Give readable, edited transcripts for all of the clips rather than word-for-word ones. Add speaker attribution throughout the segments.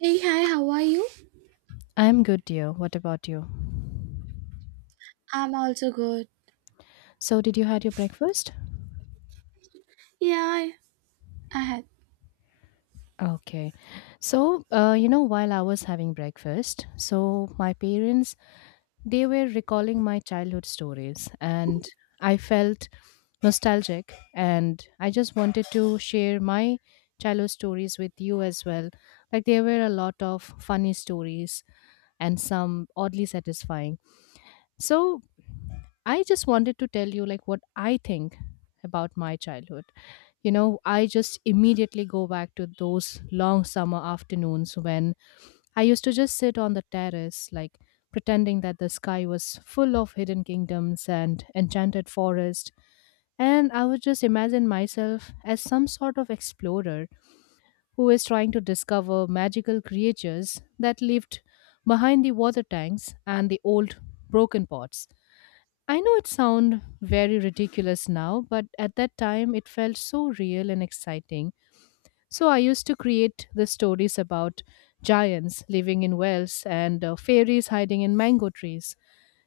Speaker 1: Hey, hi, how are you?
Speaker 2: I'm good, dear. What about you?
Speaker 1: I'm also good.
Speaker 2: So, did you had your breakfast?
Speaker 1: Yeah, I had
Speaker 2: Okay. So, while I was having breakfast, so my parents they were recalling my childhood stories, and I felt nostalgic, and I just wanted to share my childhood stories with you as well. Like there were a lot of funny stories and some oddly satisfying. So, I just wanted to tell you like what I think about my childhood. you know I just immediately go back to those long summer afternoons when I used to just sit on the terrace like pretending that the sky was full of hidden kingdoms and enchanted forest, and I would just imagine myself as some sort of explorer who is trying to discover magical creatures that lived behind the water tanks and the old broken pots. I know it sounds very ridiculous now, but at that time it felt so real and exciting. So I used to create the stories about giants living in wells and fairies hiding in mango trees.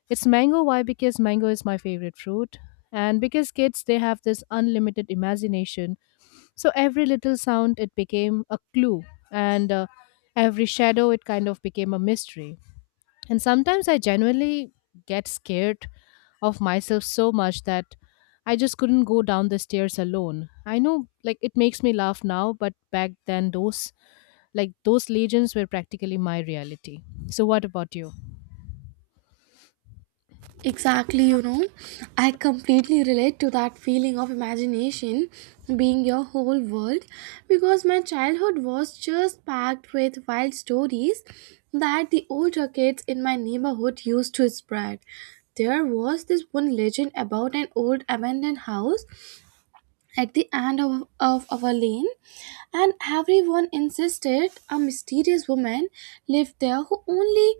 Speaker 2: It's mango why? Because mango is my favorite fruit and because kids they have this unlimited imagination. So every little sound it became a clue, and every shadow it kind of became a mystery. And sometimes I genuinely get scared of myself so much that I just couldn't go down the stairs alone. I know, like, it makes me laugh now, but back then those, like those legends were practically my reality. So what about you?
Speaker 1: exactly, you know, I completely relate to that feeling of imagination being your whole world because my childhood was just packed with wild stories that the older kids in my neighborhood used to spread. There was this one legend about an old abandoned house at the end of our lane, and everyone insisted a mysterious woman lived there who only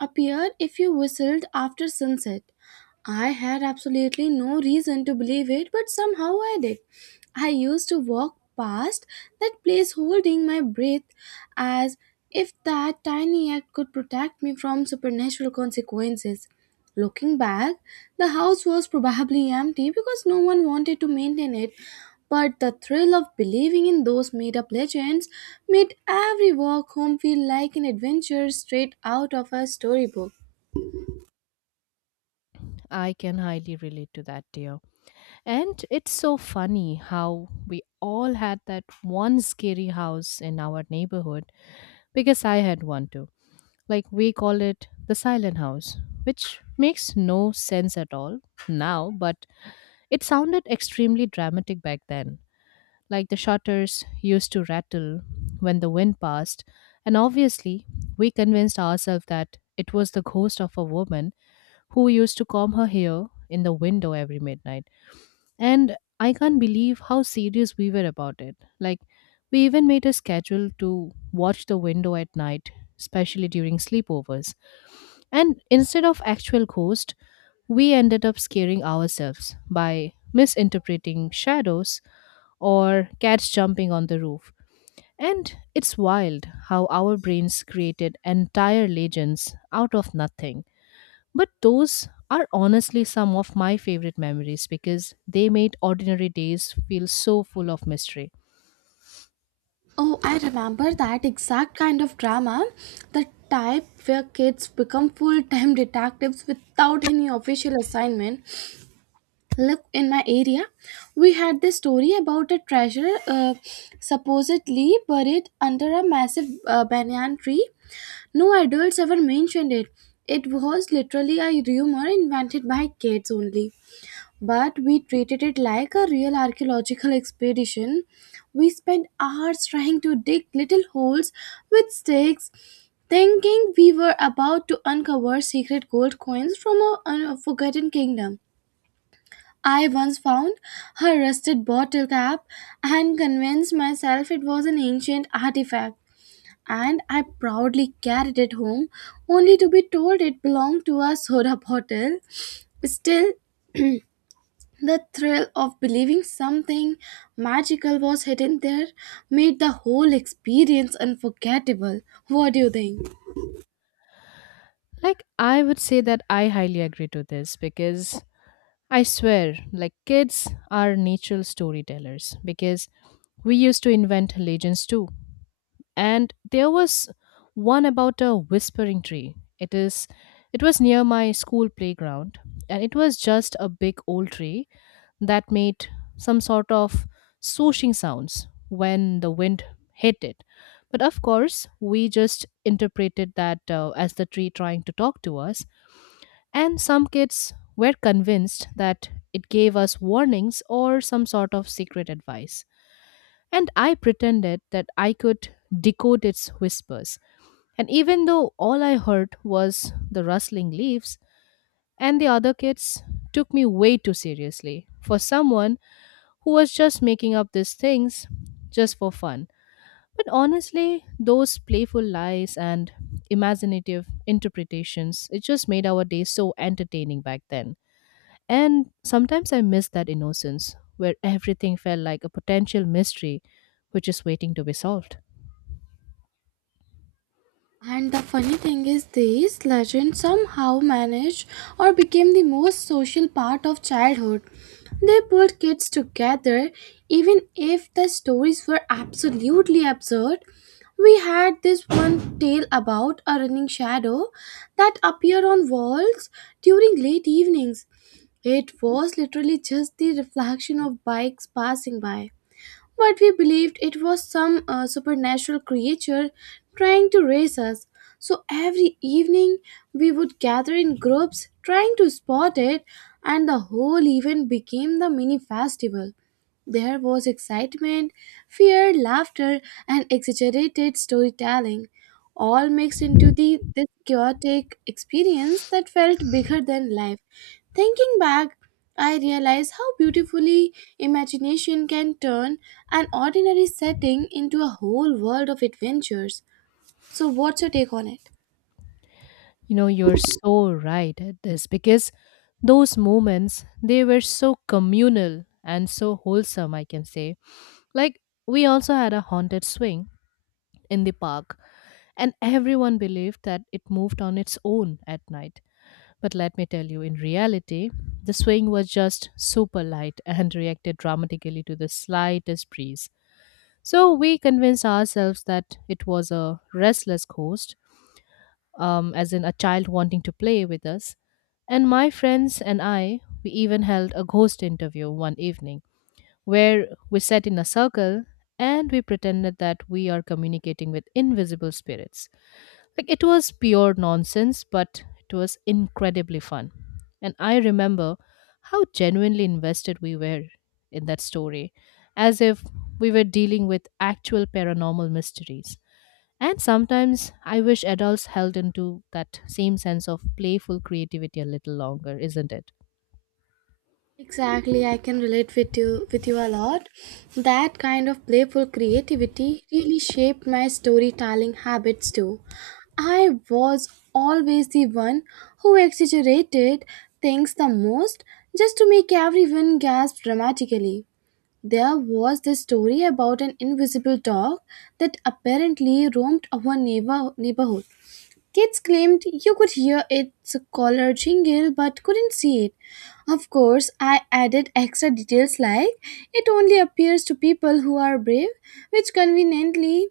Speaker 1: appeared if you whistled after sunset. I had absolutely no reason to believe it, but somehow I did. I used to walk past that place holding my breath as if that tiny act could protect me from supernatural consequences. Looking back, the house was probably empty because no one wanted to maintain it, but the thrill of believing in those made up legends made every walk home feel like an adventure straight out of a storybook.
Speaker 2: I can highly relate to that, dear. And it's so funny how we all had that one scary house in our neighborhood because I had one too. Like, we call it the silent house, which makes no sense at all now, but it sounded extremely dramatic back then. Like, the shutters used to rattle when the wind passed, and obviously we convinced ourselves that it was the ghost of a woman who used to comb her hair in the window every midnight. And I can't believe how serious we were about it. Like, we even made a schedule to watch the window at night, especially during sleepovers. And instead of actual ghosts, we ended up scaring ourselves by misinterpreting shadows or cats jumping on the roof. And it's wild how our brains created entire legends out of nothing. But those are honestly some of my favorite memories because they made ordinary days feel so full of mystery.
Speaker 1: Oh, I remember that exact kind of drama. The type where kids become full time detectives without any official assignment. Look, in my area, we had this story about a treasure supposedly buried under a massive banyan tree. No adults ever mentioned it. It was literally a rumor invented by kids only, but we treated it like a real archaeological expedition. We spent hours trying to dig little holes with sticks, thinking we were about to uncover secret gold coins from a forgotten kingdom. I once found her rusted bottle cap and convinced myself it was an ancient artifact. And I proudly carried it home, only to be told it belonged to a soda bottle. Still, the thrill of believing something magical was hidden there made the whole experience unforgettable. What do you think?
Speaker 2: Like, I would say that I highly agree to this because I swear, like, kids are natural storytellers because we used to invent legends too. And there was one about a whispering tree. It was near my school playground, and it was just a big old tree that made some sort of swooshing sounds when the wind hit it, but of course we just interpreted that as the tree trying to talk to us, and some kids were convinced that it gave us warnings or some sort of secret advice, and I pretended that I could decode its whispers. And even though all I heard was the rustling leaves, and the other kids took me way too seriously for someone who was just making up these things just for fun. But honestly, those playful lies and imaginative interpretations, it just made our days so entertaining back then. And sometimes I miss that innocence where everything felt like a potential mystery which is waiting to be solved.
Speaker 1: And the funny thing is, these legends somehow managed or became the most social part of childhood. They pulled kids together, even if the stories were absolutely absurd. We had this one tale about a running shadow that appeared on walls during late evenings. It was literally just the reflection of bikes passing by. But we believed it was some supernatural creature trying to race us. So every evening we would gather in groups trying to spot it, and the whole event became the mini festival. There was excitement, fear, laughter, and exaggerated storytelling all mixed into the this chaotic experience that felt bigger than life. Thinking back, I realize how beautifully imagination can turn an ordinary setting into a whole world of adventures. So what's your take on it?
Speaker 2: You know, you're so right at this because those moments they were so communal and so wholesome, I can say. Like, we also had a haunted swing in the park, and everyone believed that it moved on its own at night. But let me tell you, in reality, the swing was just super light and reacted dramatically to the slightest breeze. So we convinced ourselves that it was a restless ghost, as in a child wanting to play with us. And my friends and I, we even held a ghost interview one evening where we sat in a circle and we pretended that we are communicating with invisible spirits. Like, it was pure nonsense, but it was incredibly fun. And I remember how genuinely invested we were in that story, as if we were dealing with actual paranormal mysteries. And sometimes I wish adults held into that same sense of playful creativity a little longer, isn't it?
Speaker 1: Exactly, I can relate with you a lot. That kind of playful creativity really shaped my storytelling habits too. I was always the one who exaggerated things the most just to make everyone gasp dramatically. There was this story about an invisible dog that apparently roamed our neighborhood. Kids claimed you could hear its collar jingle but couldn't see it. Of course, I added extra details like it only appears to people who are brave, which conveniently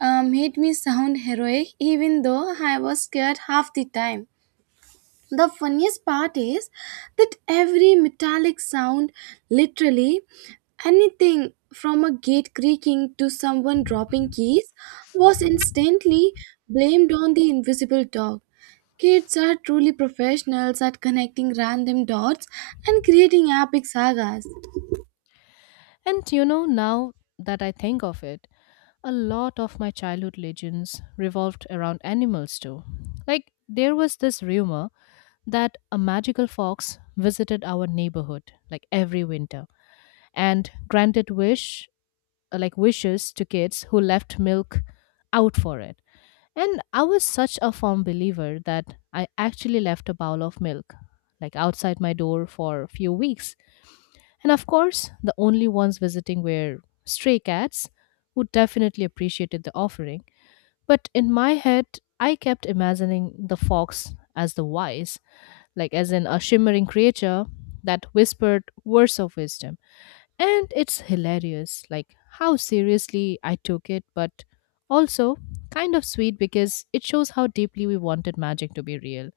Speaker 1: made me sound heroic even though I was scared half the time. The funniest part is that every metallic sound, literally anything from a gate creaking to someone dropping keys, was instantly blamed on the invisible dog. Kids are truly professionals at connecting random dots and creating epic sagas.
Speaker 2: And you know, now that I think of it, a lot of my childhood legends revolved around animals too. Like, there was this rumor that a magical fox visited our neighborhood, like every winter, and granted wish like wishes to kids who left milk out for it. And I was such a firm believer that I actually left a bowl of milk like outside my door for a few weeks. And of course, the only ones visiting were stray cats who definitely appreciated the offering. But in my head, I kept imagining the fox as the wise, like as in a shimmering creature that whispered words of wisdom. And it's hilarious, like how seriously I took it, but also kind of sweet because it shows how deeply we wanted magic to be real.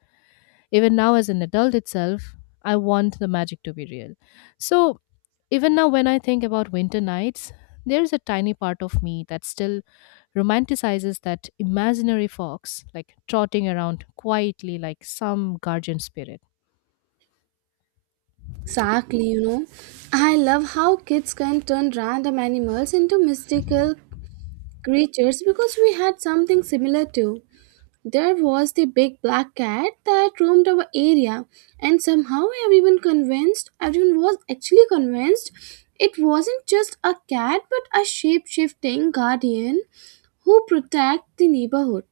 Speaker 2: Even now, as an adult itself, I want the magic to be real. So, even now, when I think about winter nights, there's a tiny part of me that still romanticizes that imaginary fox, like trotting around quietly like some guardian spirit.
Speaker 1: Exactly, you know, I love how kids can turn random animals into mystical creatures because we had something similar too. There was the big black cat that roamed our area, and somehow everyone convinced everyone was actually convinced it wasn't just a cat but a shape shifting guardian who protect the neighborhood.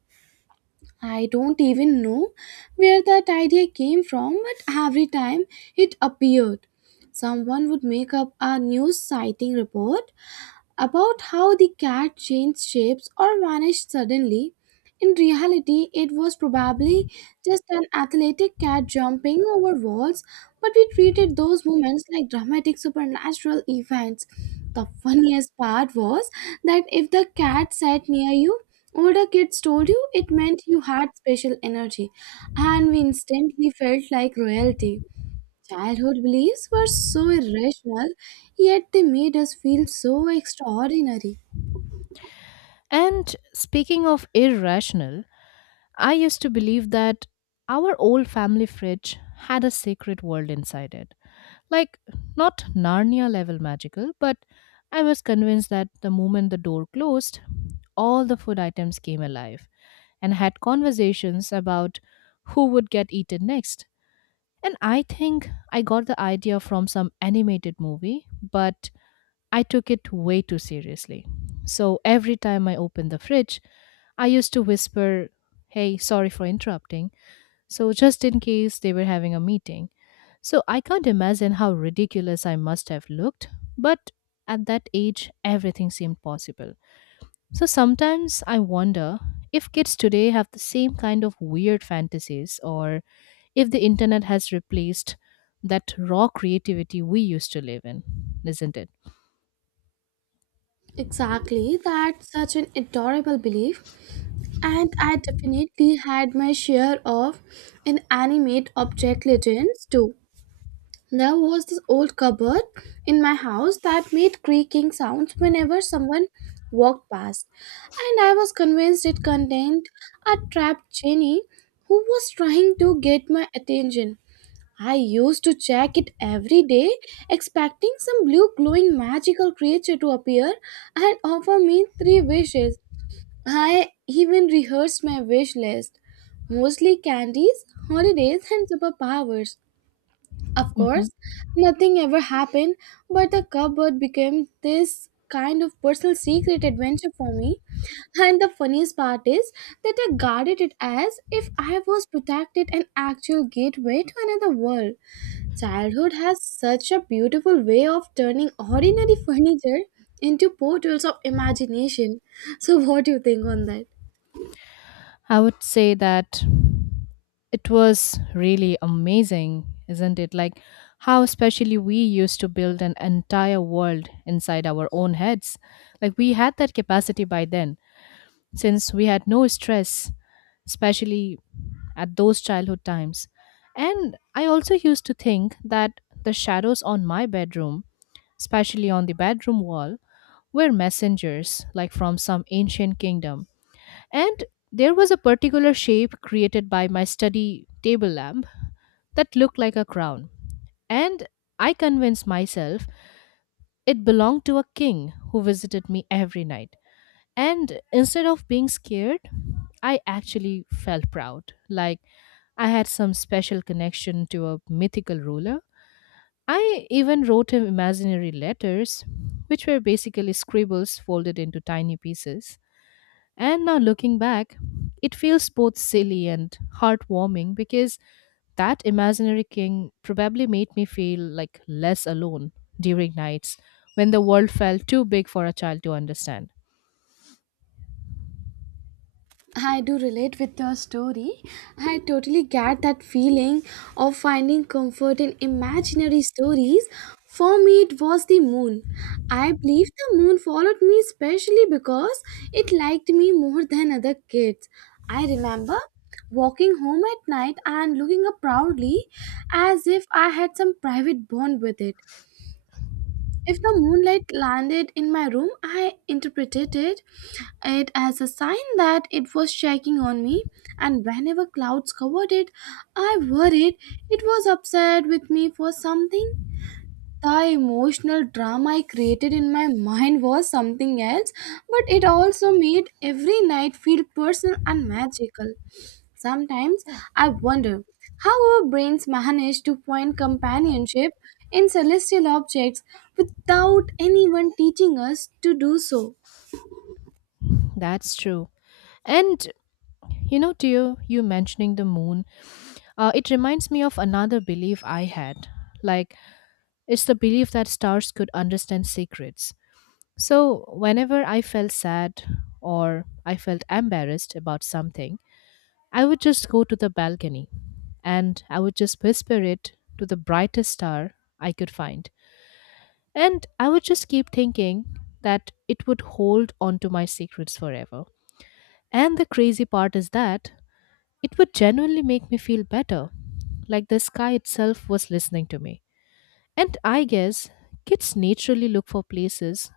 Speaker 1: I don't even know where that idea came from, but every time it appeared, someone would make up a news sighting report about how the cat changed shapes or vanished suddenly. In reality, it was probably just an athletic cat jumping over walls, but we treated those moments like dramatic supernatural events. The funniest part was that if the cat sat near you, older kids told you it meant you had special energy, and we instantly felt like royalty. Childhood beliefs were so irrational, yet they made us feel so extraordinary.
Speaker 2: And speaking of irrational, I used to believe that our old family fridge had a secret world inside it. Like, not Narnia level magical, but I was convinced that the moment the door closed, all the food items came alive and had conversations about who would get eaten next. And I think I got the idea from some animated movie, but I took it way too seriously. So every time I opened the fridge, I used to whisper, "Hey, sorry for interrupting," so, just in case they were having a meeting. So, I can't imagine how ridiculous I must have looked, but at that age, everything seemed possible. So, sometimes I wonder if kids today have the same kind of weird fantasies or if the internet has replaced that raw creativity we used to live in, isn't it?
Speaker 1: Exactly, that's such an adorable belief. And I definitely had my share of inanimate object legends too. There was this old cupboard in my house that made creaking sounds whenever someone walked past, and I was convinced it contained a trapped genie who was trying to get my attention. I used to check it every day, expecting some blue glowing magical creature to appear and offer me three wishes. I even rehearsed my wish list, mostly candies, holidays, and superpowers. Of
Speaker 2: Mhm.
Speaker 1: course, nothing ever happened, but the cupboard became this kind of personal secret adventure for me. And the funniest part is that I guarded it as if I was protected an actual gateway to another world. Childhood has such a beautiful way of turning ordinary furniture into portals of imagination. So, what do you think on that?
Speaker 2: I would say that it was really amazing, isn't it? Like, how especially we used to build an entire world inside our own heads. Like, we had that capacity by then since we had no stress, especially at those childhood times. And I also used to think that the shadows on my bedroom, especially on the bedroom wall, were messengers like from some ancient kingdom, and there was a particular shape created by my study table lamp that looked like a crown. And I convinced myself it belonged to a king who visited me every night. And instead of being scared, I actually felt proud, like I had some special connection to a mythical ruler. I even wrote him imaginary letters, which were basically scribbles folded into tiny pieces. And now looking back, it feels both silly and heartwarming because that imaginary king probably made me feel like less alone during nights when the world felt too big for a child to understand.
Speaker 1: I do relate with your story. I totally get that feeling of finding comfort in imaginary stories. For me, it was the moon. I believe the moon followed me especially because it liked me more than other kids. I remember walking home at night and looking up proudly as if I had some private bond with it. If the moonlight landed in my room, it as a sign that it was checking on me, and whenever clouds covered it, I worried it was upset with me for something. The emotional drama I created in my mind was something else, but it also made every night feel personal and magical. Sometimes I wonder how our brains manage to find companionship in celestial objects without anyone teaching us to do so.
Speaker 2: That's true. And you know, dear, you mentioning the moon, it reminds me of another belief I had. Like, it's the belief that stars could understand secrets. So, whenever I felt sad or I felt embarrassed about something, I would just go to the balcony and I would just whisper it to the brightest star I could find. And I would just keep thinking that it would hold on to my secrets forever. And the crazy part is that it would genuinely make me feel better, like the sky itself was listening to me. And I guess kids naturally look for places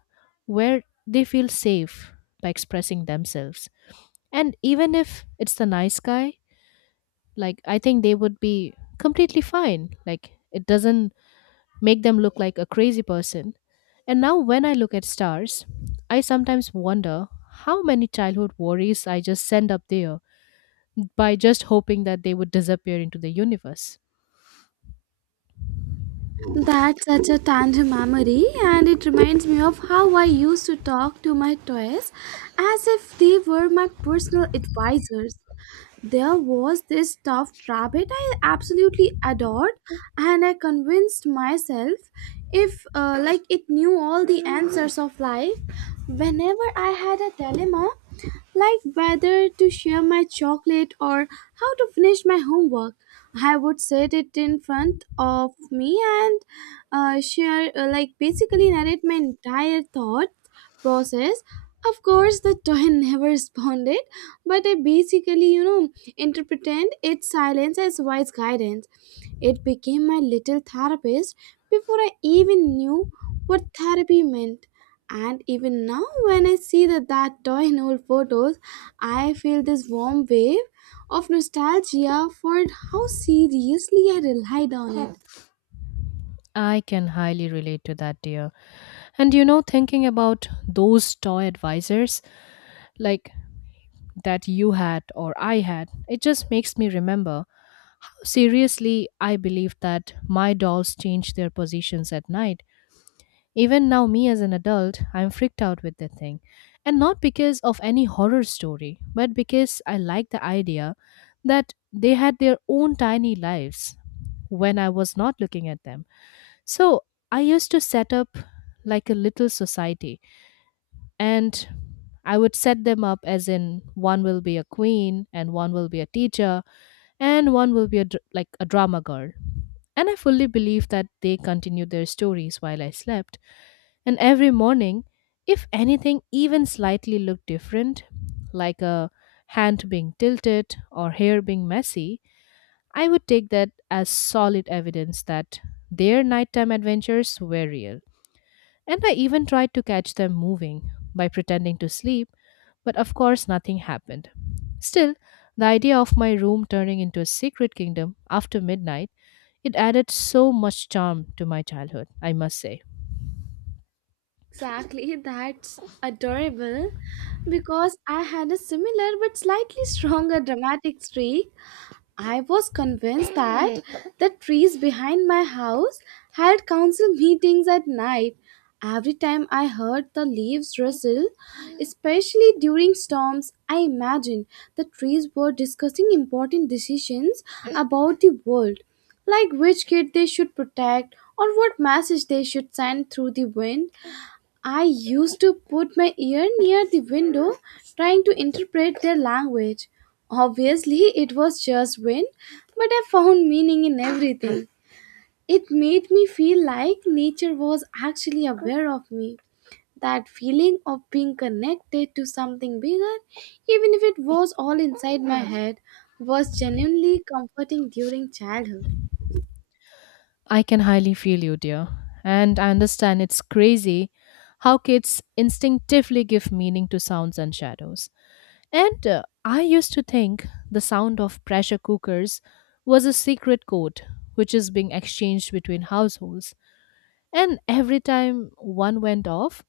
Speaker 2: where they feel safe by expressing themselves. And even if it's the night sky, like, I think they would be completely fine. Like, it doesn't make them look like a crazy person. And now when I look at stars, I sometimes wonder how many childhood worries I just send up there by just hoping that they would disappear into the universe.
Speaker 1: That's such a tender memory, and it reminds me of how I used to talk to my toys as if they were my personal advisors. There was this stuffed rabbit I absolutely adored, and I convinced myself if, like, it knew all the answers of life. Whenever I had a dilemma, like whether to share my chocolate or how to finish my homework, I would set it in front of me and basically narrate my entire thought process. Of course, the toy never responded, but I basically, you know, interpreted its silence as wise guidance. It became my little therapist before I even knew what therapy meant. And even now, when I see that toy in old photos, I feel this warm wave of nostalgia for how seriously I relied on it.
Speaker 2: I can highly relate to that, dear. And you know, thinking about those toy advisors, like, that you had or I had, it just makes me remember how seriously I believed that my dolls change their positions at night. Even now, me as an adult, I'm freaked out with the thing. And not because of any horror story, but because I like the idea that they had their own tiny lives when I was not looking at them. So I used to set up like a little society, and I would set them up as in one will be a queen and one will be a teacher and one will be a, a drama girl. And I fully believe that they continued their stories while I slept. And every morning, if anything even slightly looked different, like a hand being tilted or hair being messy, I would take that as solid evidence that their nighttime adventures were real. And I even tried to catch them moving by pretending to sleep, but of course nothing happened. Still, the idea of my room turning into a secret kingdom after midnight, it added so much charm to my childhood, I must say.
Speaker 1: Exactly, that's adorable because I had a similar but slightly stronger dramatic streak. I was convinced that the trees behind my house had council meetings at night. Every time I heard the leaves rustle, especially during storms, I imagined the trees were discussing important decisions about the world, like which kid they should protect or what message they should send through the wind. I used to put my ear near the window trying to interpret their language. Obviously, it was just wind, but I found meaning in everything. It made me feel like nature was actually aware of me. That feeling of being connected to something bigger, even if it was all inside my head, was genuinely comforting during childhood.
Speaker 2: I can highly feel you, dear, and I understand it's crazy how kids instinctively give meaning to sounds and shadows. And I used to think the sound of pressure cookers was a secret code which is being exchanged between households. And every time one went off,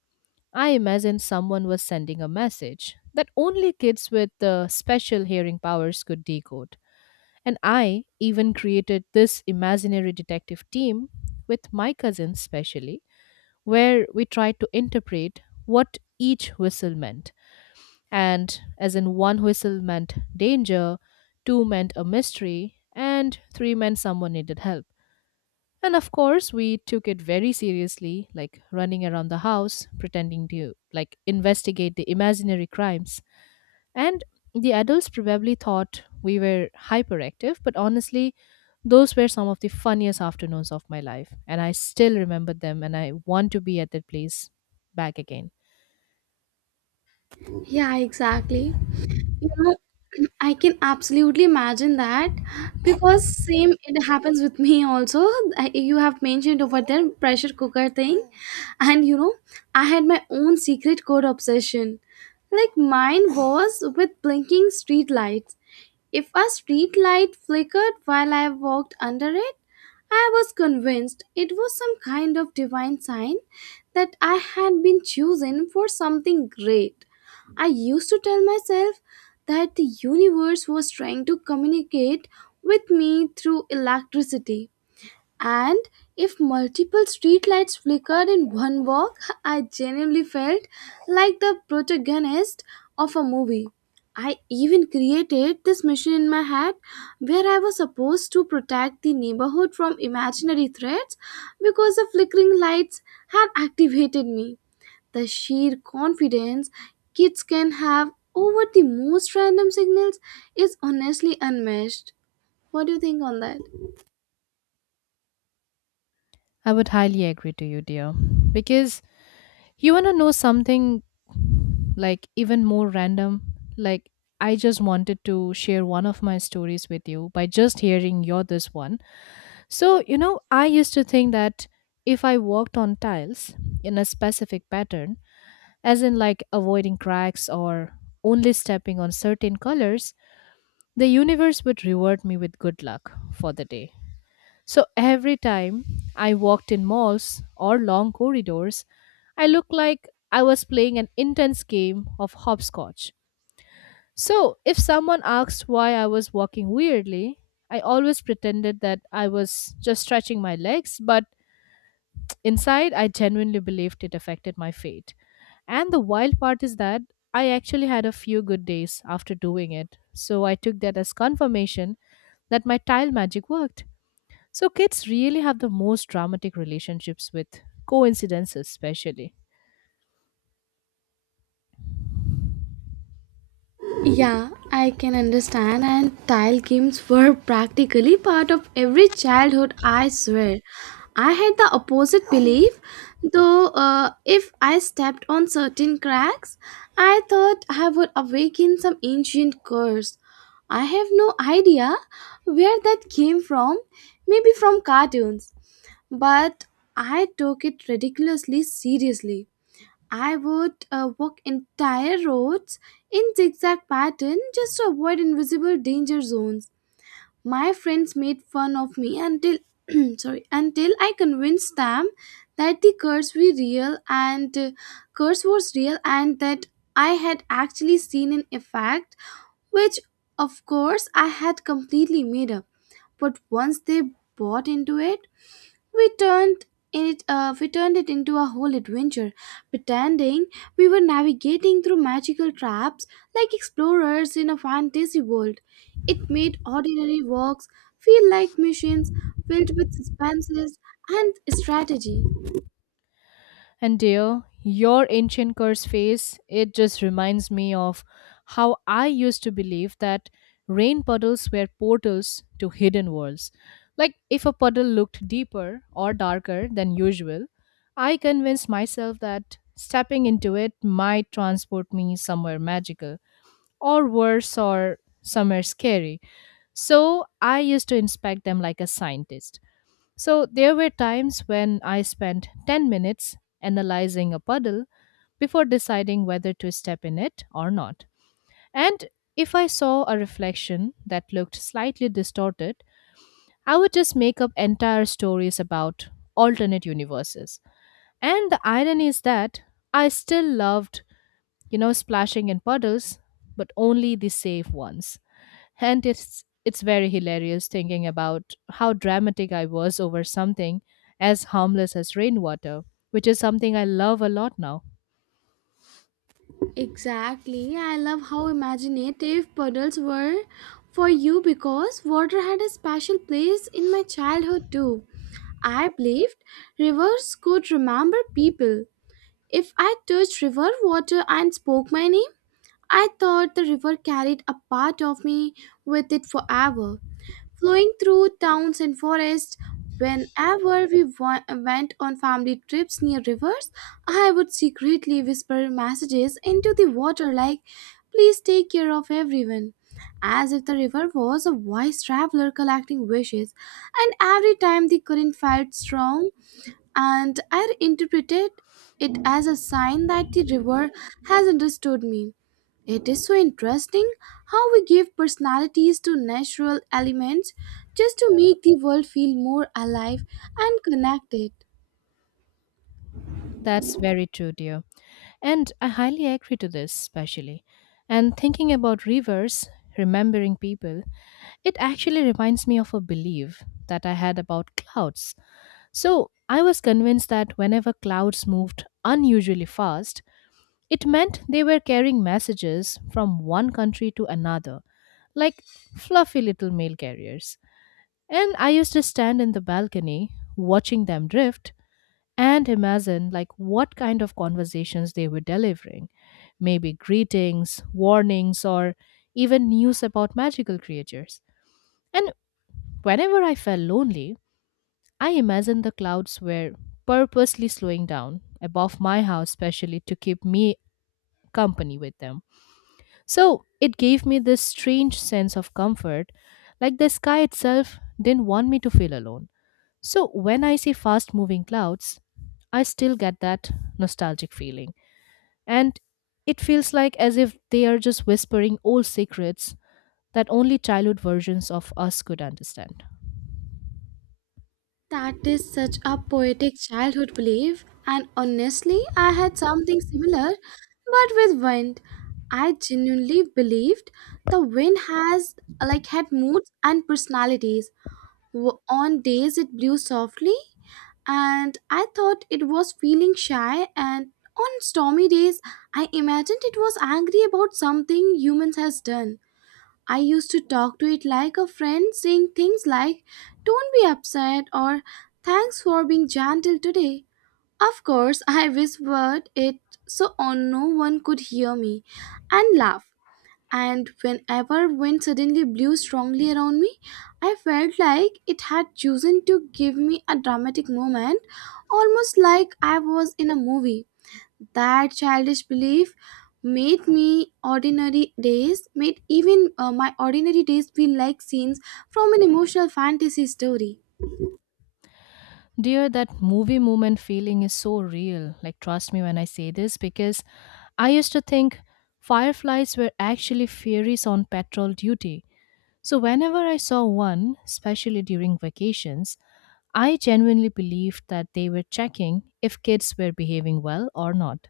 Speaker 2: I imagined someone was sending a message that only kids with special hearing powers could decode. And I even created this imaginary detective team with my cousins, specially, where we tried to interpret what each whistle meant and as in one whistle meant danger, two meant a mystery, and three meant someone needed help. And of course, we took it very seriously, like running around the house, pretending to like investigate the imaginary crimes. And the adults probably thought we were hyperactive, but honestly, those were some of the funniest afternoons of my life, and I still remember them, and I want to be at that place back again.
Speaker 1: Yeah, exactly. You know, I can absolutely imagine that because same it happens with me also. You have mentioned over there pressure cooker thing, and you know, I had my own secret code obsession. Like mine was with blinking street lights. If a street light flickered while I walked under it, I was convinced it was some kind of divine sign that I had been chosen for something great. I used to tell myself that the universe was trying to communicate with me through electricity. And if multiple streetlights flickered in one walk, I genuinely felt like the protagonist of a movie. I even created this mission in my head where I was supposed to protect the neighborhood from imaginary threats because the flickering lights had activated me. The sheer confidence kids can have over the most random signals is honestly unmatched. What do you think on that?
Speaker 2: I would highly agree to you, dear, because you want to know something like even more random? Like, I just wanted to share one of my stories with you by just hearing your this one. So, you know, I used to think that if I walked on tiles in a specific pattern, as in like avoiding cracks or only stepping on certain colors, the universe would reward me with good luck for the day. So every time I walked in malls or long corridors, I looked like I was playing an intense game of hopscotch. So if someone asked why I was walking weirdly, I always pretended that I was just stretching my legs, but inside I genuinely believed it affected my fate. And the wild part is that I actually had a few good days after doing it, so I took that as confirmation that my tile magic worked. So kids really have the most dramatic relationships with coincidences, especially.
Speaker 1: Yeah, I can understand, and tile games were practically part of every childhood, I swear. I had the opposite belief, though, if I stepped on certain cracks, I thought I would awaken some ancient curse. I have no idea where that came from, maybe from cartoons, but I took it ridiculously seriously. I would walk entire roads in zigzag pattern just to avoid invisible danger zones. My friends made fun of me until sorry, until I convinced them that the curse we real and curse was real and that I had actually seen an effect which of course I had completely made up. But once they bought into it, we turned we turned it into a whole adventure, pretending we were navigating through magical traps like explorers in a fantasy world. It made ordinary walks feel like missions filled with suspenses and strategy.
Speaker 2: And dear, your ancient curse face, it just reminds me of how I used to believe that rain puddles were portals to hidden worlds. Like if a puddle looked deeper or darker than usual, I convinced myself that stepping into it might transport me somewhere magical, or worse, or somewhere scary. So I used to inspect them like a scientist. So there were times when I spent 10 minutes analyzing a puddle before deciding whether to step in it or not. And if I saw a reflection that looked slightly distorted, I would just make up entire stories about alternate universes. And the irony is that I still loved, you know, splashing in puddles, but only the safe ones. And it's very hilarious thinking about how dramatic I was over something as harmless as rainwater, which is something I love a lot now.
Speaker 1: Exactly. I love how imaginative puddles were for you because water had a special place in my childhood too. I believed rivers could remember people. If I touched river water and spoke my name, I thought the river carried a part of me with it forever, flowing through towns and forests. Whenever we went on family trips near rivers, I would secretly whisper messages into the water like, "Please take care of everyone." As if the river was a wise traveler collecting wishes, and every time the current felt strong, and I interpreted it as a sign that the river has understood me. It is so interesting how we give personalities to natural elements just to make the world feel more alive and connected.
Speaker 2: That's very true, dear. And I highly agree to this, especially. And thinking about rivers, remembering people, it actually reminds me of a belief that I had about clouds. So I was convinced that whenever clouds moved unusually fast, it meant they were carrying messages from one country to another, like fluffy little mail carriers. And I used to stand in the balcony watching them drift and imagine like what kind of conversations they were delivering, maybe greetings, warnings, or even news about magical creatures. And whenever I felt lonely, I imagined the clouds were purposely slowing down above my house especially to keep me company with them. So it gave me this strange sense of comfort, like the sky itself didn't want me to feel alone. So when I see fast moving clouds, I still get that nostalgic feeling. And it feels like as if they are just whispering old secrets that only childhood versions of us could understand.
Speaker 1: That is such a poetic childhood belief, and honestly, I had something similar but with wind. I genuinely believed the wind has like had moods and personalities. On days it blew softly, and I thought it was feeling shy, and on stormy days, I imagined it was angry about something humans has done. I used to talk to it like a friend, saying things like, "Don't be upset," or "Thanks for being gentle today." Of course, I whispered it so on no one could hear me and laugh, and whenever wind suddenly blew strongly around me, I felt like it had chosen to give me a dramatic moment, almost like I was in a movie. That childish belief made even my ordinary days feel like scenes from an emotional fantasy story.
Speaker 2: Dear, that movie moment feeling is so real. Like, trust me when I say this, because I used to think fireflies were actually fairies on patrol duty. So, whenever I saw one, especially during vacations, I genuinely believed that they were checking if kids were behaving well or not.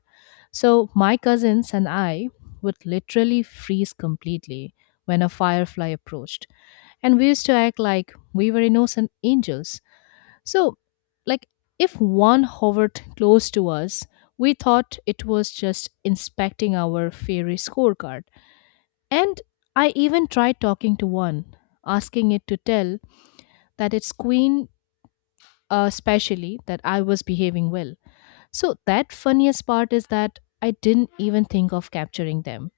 Speaker 2: So, my cousins and I would literally freeze completely when a firefly approached. And we used to act like we were innocent angels. So, like, if one hovered close to us, we thought it was just inspecting our fairy scorecard. And I even tried talking to one, asking it to tell that its queen, specially, that I was behaving well. So, that funniest part is that I didn't even think of capturing them.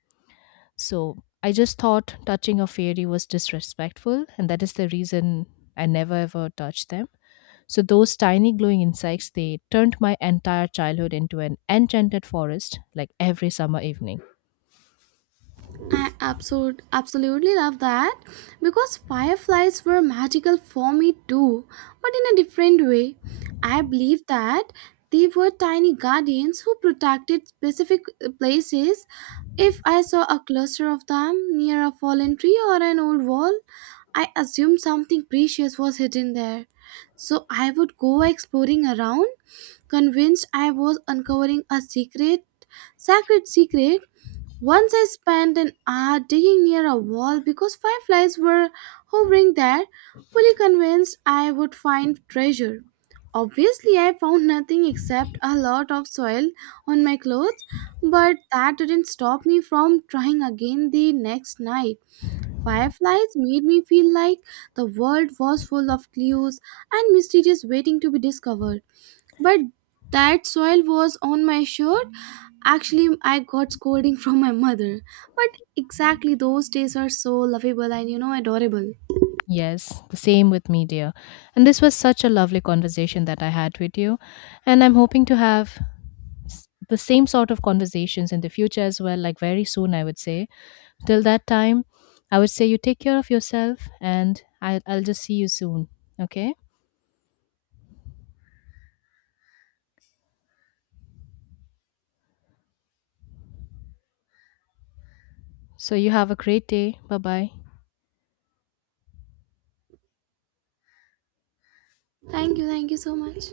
Speaker 2: So, I just thought touching a fairy was disrespectful, and that is the reason I never ever touched them. So, those tiny glowing insects, they turned my entire childhood into an enchanted forest, like every summer evening.
Speaker 1: I absolutely love that because fireflies were magical for me too, but in a different way. I believe that they were tiny guardians who protected specific places. If I saw a cluster of them near a fallen tree or an old wall, I assumed something precious was hidden there. So I would go exploring around, convinced I was uncovering a sacred secret. Once I spent an hour digging near a wall because fireflies were hovering there, fully convinced I would find treasure. Obviously, I found nothing except a lot of soil on my clothes, but that didn't stop me from trying again the next night. Fireflies made me feel like the world was full of clues and mysteries waiting to be discovered, but that soil was on my shirt. Actually, I got scolding from my mother, but exactly those days are so lovable and, you know, adorable.
Speaker 2: Yes, the same with me, dear. And this was such a lovely conversation that I had with you. And I'm hoping to have the same sort of conversations in the future as well, like very soon, I would say. Till that time, I would say you take care of yourself and I'll just see you soon. Okay? So you have a great day. Bye bye.
Speaker 1: Thank you so much.